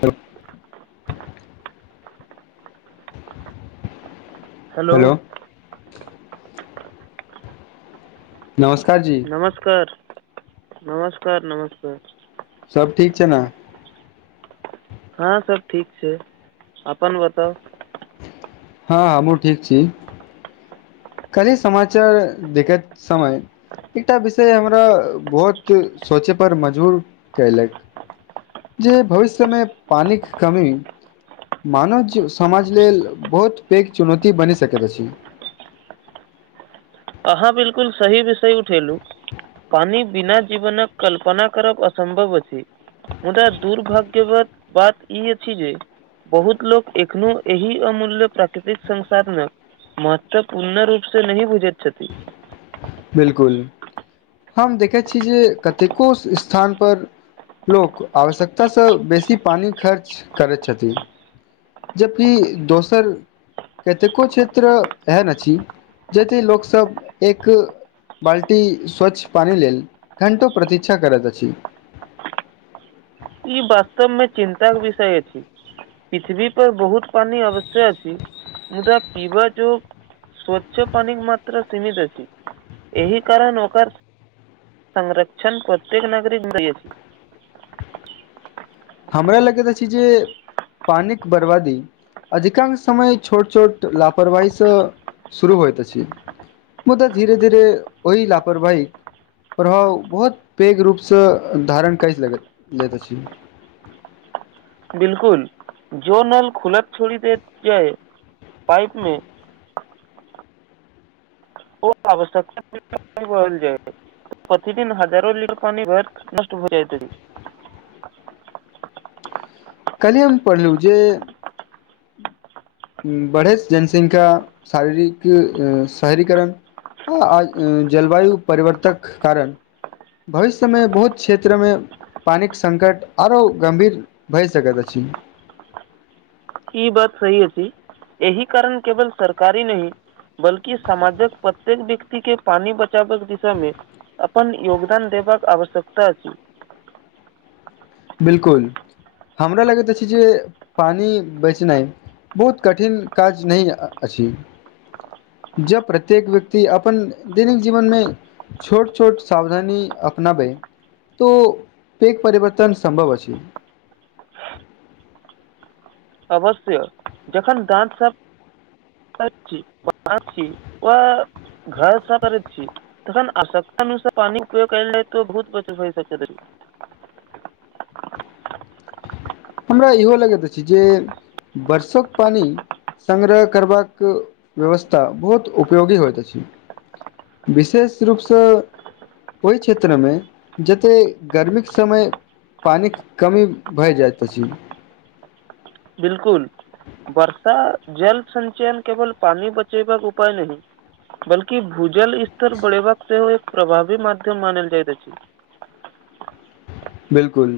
त। हेलो। नमस्कार जी। नमस्कार, नमस्कार, नमस्कार। सभ ठीक छै ने। हँ, सभ ठीक छै, अपन बताउ। हँ, हम्मु ठीक छी। काली समाचार देखैत समय एकटा विषय हमरा बहुत सोचय पर मजबूर कैलक। जे भविष्यमे पानिक कमी मानव समाज लेल बहुत पैघ चुनौती बनि सकैत अछि। अहाँ बिल्कुल सही विषय उठेलु पानि बिना जीवनक कल्पना करब असम्भव अछि हमरा दुर्भाग्यक बात ई अछि जे बहुत लोक एखनो एहि अमूल्य प्राकृतिक संसाधनक महत्व पूर्ण रूपसॅं नहि बुझैत छथि बिल्कुल, हम देखैत छी जे कतेको स्थानपर लोक आवश्यकतासँ बेसी पानि खर्च करैत छथिन जब कि दोसर कतेको क्षेत्र एहन अछि जतय लोक सभ एक बाल्टी स्वच्छ पानि लेल घण्टो प्रतीक्षा करैत अछि। ई वास्तवमे चिन्ताके विषय अछि। पृथ्वी पर बहुत पानी अवश्य अछि छै मुदा पीबऽ जोग स्वच्छ पानी मात्र सीमित अछि एहि कारण ओकर संरक्षण प्रत्येक नागरिक [unintelligible] हमरा लगैत अछि जे पानिक बरबादी अधिकांश समय छोट-छोट लापरवाहीसँ शुरू होइत अछि मुदा धीेरे-धीेरे ओहि लापरवाही प्रभाव बहुत पैघ रूपसँ धारण कऽ लैत अछि बिल्कुल जो नल खुलत छोड़ि दैत अछि पाइपमे ओ [unintelligible] प्रतिदिन हजारो लीटर पानि बहिकऽ नष्ट भऽ जाइत अछि काल्हिये हम पढ़लहुँ जे बढ़े जनसंख्या शारीरिक शहरीकरण हॅं, जलवायु परिवर्तक कारक भविष्यमे बहुत क्षेत्रमे पानिक संकट आरो गम्भीर भए सकैत अछि ई बात सही अछि एहि कारण केवल सरकारी नहि बल्कि समाजक प्रत्येक व्यक्तिके पानी बचावै के दिशामे अपन योगदान देबाक आवश्यकता अछि। बिल्कुल हमरा लगैत अछि जे पानी बचेनाइ बहुत कठिन काज नहि अछि। जब प्रत्येक व्यक्ति अपन दैनिक जीवनमे छोट-छोट सावधानी अपनाबै तॅं पैघ परिवर्तन संभव अछि। अवश्य, जखन दाँत सब ब आ घास स कर छी [unintelligible] तखन आवश्यकता अनुसार पानी उपयोग करल लए तऽ बहुत बचत हो सकत अछि हमरा इहो लगैत अछि जे बरसोक पानि संग्रह करबाक व्यवस्था बहुत उपयोगी होइत अछि। विशेष रूपसँ ओहि क्षेत्रमे जतेक गर्मीक समय पानिक कमी भए जाइत अछि। बिल्कुल बर्षा जल संचयन केवल पानी बचेबाक उपाय नहि बल्कि भूजल स्तर बढ़ेबाक सेहो एक प्रभावी माध्यम मानल जाइत अछि बिल्कुल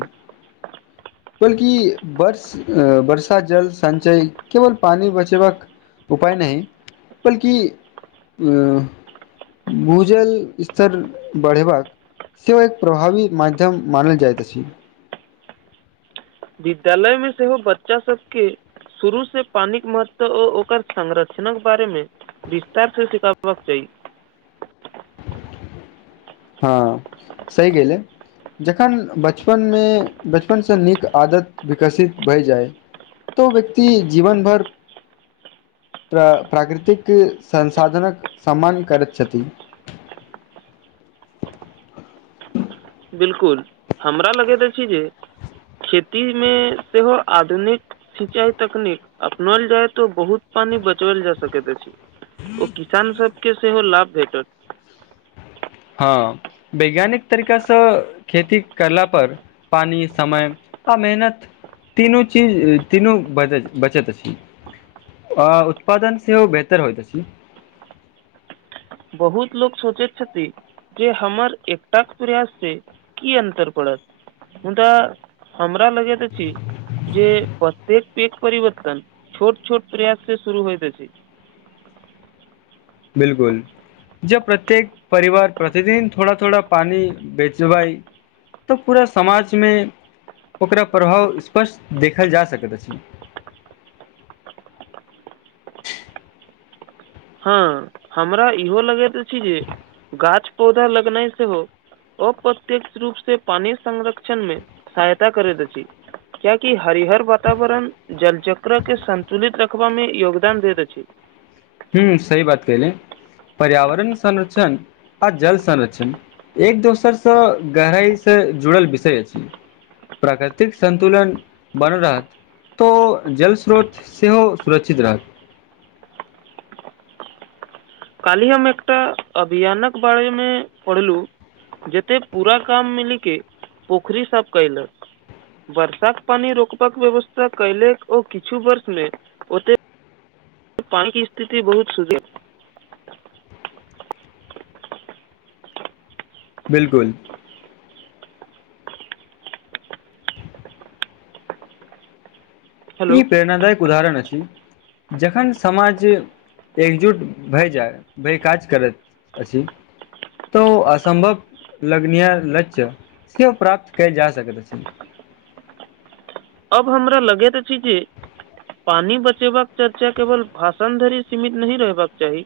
[inaudible] बल्कि बस वर्षा जल संचय केवल पानि बचेबाक उपाय नहि बल्कि [unintelligible] भूजल स्तर बढ़ेबाक सेहो एक प्रभावी माध्यम मानल जाइत अछि विद्यालय मे सेहो बच्चा सबके शुरू से पानी के महत्व आ ओकर संरक्षणक बारे मे विस्तार से सिखाबक चाही हँ सही गेलै जखन बचपनमे बचपनसँ नीक आदत विकसित भए जाय तौ व्यक्ति जीवन भरि प्र प्राकृतिक संसाधनक सम्मान करैत छथि बिल्कुल हमरा लगैत अछि जे खेती मे सेहो आधुनिक सिंचाई तकनीक अपनाऊल जाय तो बहुत पानी बचल जा सकैत अछि ओ किसान सबके सेहो लाभ भेटत हँ वैज्ञानिक तरीका सँ खेती करला पर पानि समय आ मेहनत तीनू चीज तीनू बच बचत अछि अ उत्पादन सेहो बेहतर होइत अछि बहुत लोक सोचैत छथि जे हमर एकटाक प्रयास छै की अन्तर पड़त मुदा हमरा लगेत अछि जे प्रत्येक दिन परवर्तन छोट छोट प्रयास से शुरू होइत अछि बिल्कुल ज प्रत्येक परिवार प्रतिदिन थोड़ा थोड़ा पानि बेचबइ तऽ पूरा समाजमे ओकरा प्रभाव स्पष्ट देखल जा सकैत अछि हँ हमरा इहो लगैत अछि जे गाछ पौधा लगनाइ सेहो अप्रत्यक्ष रूप से पानी संरक्षण मे सहायता करैत अछि कियाकि हरिहर वातावरण जलचक्र के संन्तुलित रखबा में योगदान दैत अछि ह सहि बात क ले पर्यावरण संरक्षण आ जल संरक्षण एक दोसरसँ गहराई से जुड़ल विषय अछि प्राकृतिक सतुलन बन रहत तऽ जल स्रोत सेहो सुरक्षित रहत काल्ही हम एकटा अभियानक बारे मे पढ़लहु जतेक पूरा काम मिली के पोखरी साफ कयलक वर्षा क पानी रोकबाक व्यवस्था केलक ओ किछु वर्ष लेल ओते पानी स्थिति बहुत सुधत बिल्कुल ई हेलो प्रेरणा दायक उदाहरण हथीन जखन समाज एकजुट भए जाय भए काज करैत अछि तऽ असम्भव लगनय लग सेहो प्राप्त क जा सकैत अछि अब हमरा लगैत अछि जे पानी बचेबाक चर्चा केवल भाषण धरि सीमित नहि रहबाक चाही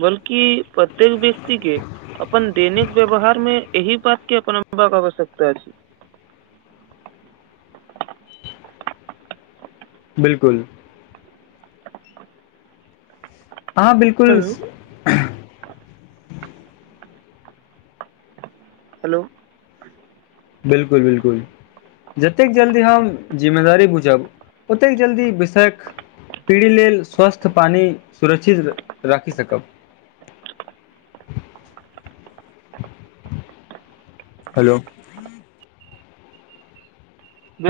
बल्कि प्रत्येक व्यक्ति के अपन दैनिक व्यवहार मे अही बात के अपन अनुभाव आवश्यकता छै‌ बिल्कूल हाँ बिल्कुल हेलो हेलो बिल्कुल बिल्कुल जतेक जल्दी हम जिम्मेदारी बुझब ओतेक जल्दी विषयख पीरी लेल स्वस्थ पानि सुरक्षित राखि सकब हेलो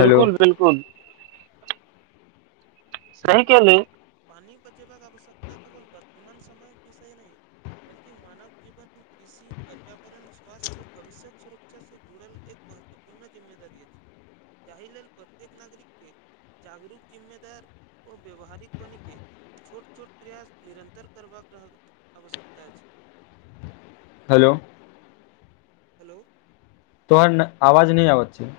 हेलो बिल्कुल सही के पानी बचेबा क आवश्यकता केवल वर्तमान समय विषय नहि मानव जीवन कृषि पर्यावरण स्वास्थ्य भविष्यक सुरक्षा से जुड़ल एक महत्वूर्ण पूर्ण जिम्मेदारी अछि जाहि लेल प्रत्येक नागरिक कऽ जागरूक जिम्मेदार ओ व्यावहारिक बनि के छोट छोट प्रयास निरन्तर करबाक रहक आवश्यकता अछि हेलो हे लो तोहर नऽ आवाज नहि आबत छै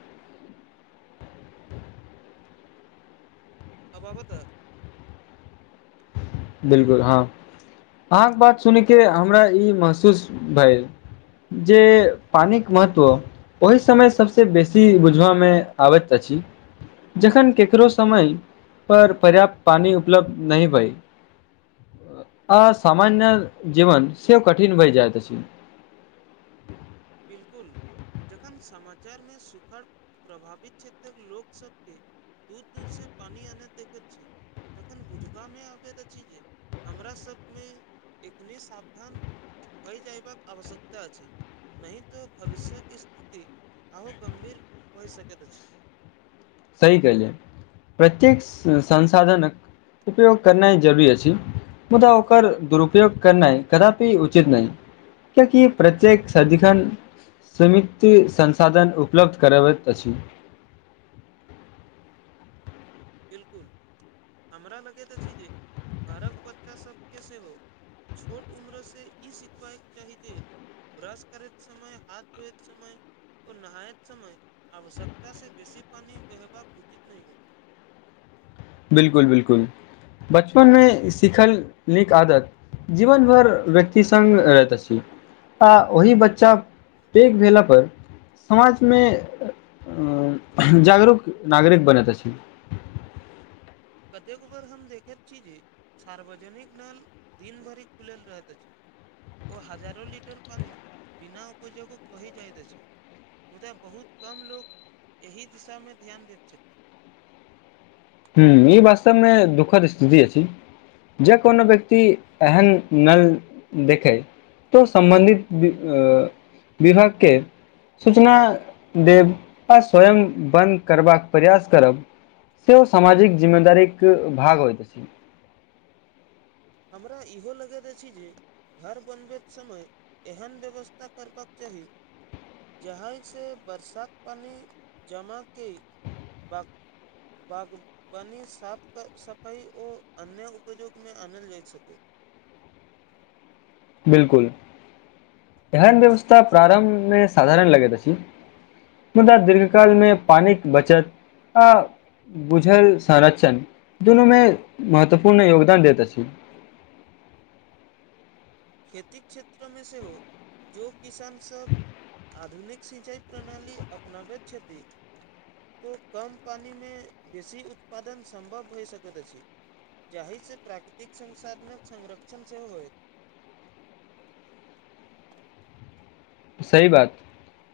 अब आबतऽ हेलो बिल्कुल हँ अहाँके बात सुनेके हमरा ई महसूस भेल जे पानि क महत्व ओहि समय सबसे बेसी बुझबा मे आबैत अछि जखन केकरो समय पर पर्याप्त पानी उपलब्ध नहि भइ असामान्य जीवन सेहो कठिन भइ जाइत अछि बिलकुल [inaudible] जखन समाचार मे सुखड़ प्रभावित क्षेत्रक लोक सब के दूर दूर से पानी अनैत देखैत छी तखन बुझबा मे आबैत अछि जे हमरा सब मे एखने सावधान होय जयबाक आवश्यकता छै नहि तऽ भविष्यक स्थिति आरो गम्भीर होइ सकैत अछि सही कहलिये प्रत्येक संसाधनक उपयोग करनाइ जरूरी अछि मुदा ओकर दुरुप्रयोग करनाइ कदापि उचित नहि कियाकि प्रत्येक सदिखन स्मिती संसाधन उपलब्ध करबैत अछि बिलकुल [inaudible] हमरा लगैत अछि जे घरक बच्चा सब के सेहो छोट उम्र से ई सिखबाअ के चाहि जे ब्रश करैत समय हाथ धुएत समय ओ नहायत समय आवश्यकता से बेसी पानी बहबाक उचित नहि ह बिल्कुल बिल्कुल बचपन मे सिखल नीक आदत जीवन भर व्यक्ति संग रहैत अछि आ ओहि बच्चा पैघ भेला पर समाज मे जागरूक नागरिक बनैत अछि कतेक बेर हम देखैत छी जे सार्वजनिक नल दिन भरि खुलल रहैत अछि ओ हजार लिटर पानि बिना उपयोग बही जाइत अछि मुदा बहुत कम लोग एहि दिशा मे ध्यान दैत छैथिन हू ई बास्तमे दुःखद स्थिति अछी जे कोनो व्यक्ति एहन नल देखैय तऽ सम्बन्धित बि अ इ विभगके सूचना देब आ स्वयं बन्द करबाक प्रयास करब से ओ सामाजिक जिम्मेदारी क भाग होइत अछी हमरा इहो लगैत अछि जे घर बनबैत समय एहन व्यवस्था करबक चाहि जाहए से बर्सात पानी जमाके ब बागवानी साफ सफाई आओ अन्य उपजोग मे आनन लेत [inaudible] [inaudible] बिलकुल एहन व्यवस्था प्रारम्भ मे साधारण लगेत अछि मुदा दीर्घ काल मे पानि क बचत आ गुझल सारचण दुनू मे महत्वपूर्ण योगदान देत अछि खेती क्षेत्र मे सेहो जो किसान सब आधुनिक सिंचाई प्रणाली अपनाबैत छथि ओ कम पानि मे बेसी उत्पादन सम्भव होइ सकैत अछि जाहि से प्राकृतिक संसाधन संरक्षण सेहो होयत सही बात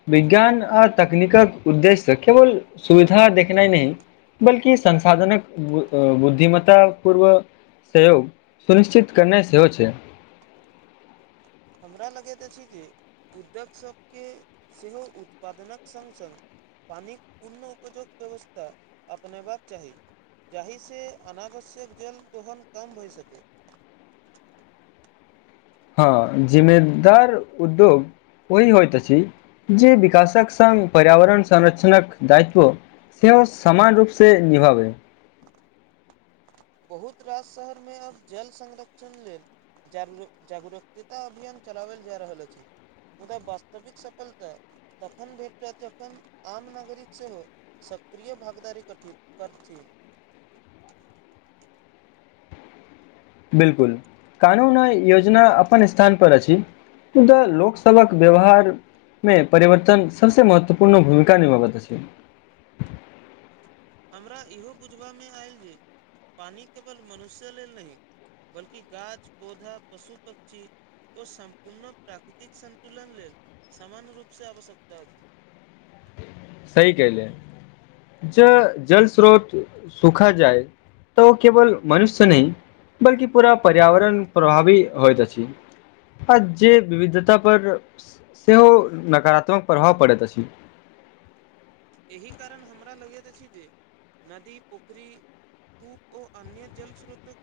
विज्ञान आ तकनीकक उद्देश्य केवल सुविधा देखनाइ नैय बल्कि संसाधनक बुद्धिमता पूर्व सहयोग सुनिश्चित करनाई सेहो छै हमरा लगैत अछि जे उद्योग सभके सेहो उत्पादनक संग संग पानिक पूनो उपजोग व्यवस्था अपनेयबाक चाही जाहिसँ अनावश्यक जल दोहन कम होए सकै हँ जिम्मेदार उद्योग ओहि होइत अछि जे विकासक संग पर्यावरण संरक्षणक दायित्व सेहो समान रूप सँ निभाबै बहुत रास शहर मे अब जल संरक्षण लेल जान जागरूतिता अभियान चलावल जा रहल अछि मुदा वास्तविक सफलता तखन भेटत तखन आम नागरिक सेहो सक्रिय भागदारी कठि कठित थिन बिल्कुल कानूनय योजना अपन स्थान पर अछि मुदा लोकसलक व्यवहार मे परिवर्तन सबसे महत्वपूर्ण भूमिका निभबैत अछि हमरा इहो बुझबा मे आयल जे पानि केवल मनुष्य लेल नहि बल्कि गाछ पौधा पशु पक्षी ओ सम्पूर्ण प्राकृतिक सन्तुलन लेल समान रूप से आवश्यकता अछि सही क ले ज जल स्रोत सुखा जाए त ओ केवल मनुष्य नहि बल्कि पूरा पर्यावरण प्रभावी होइत अछि आ जे विविधता पर सेहो नकारात्मक प्रभाव पड़ैत अछि एहि कारण हमरा लगैत अछि जे नदी पोखरी पू ओ अन्य जल स्रोतक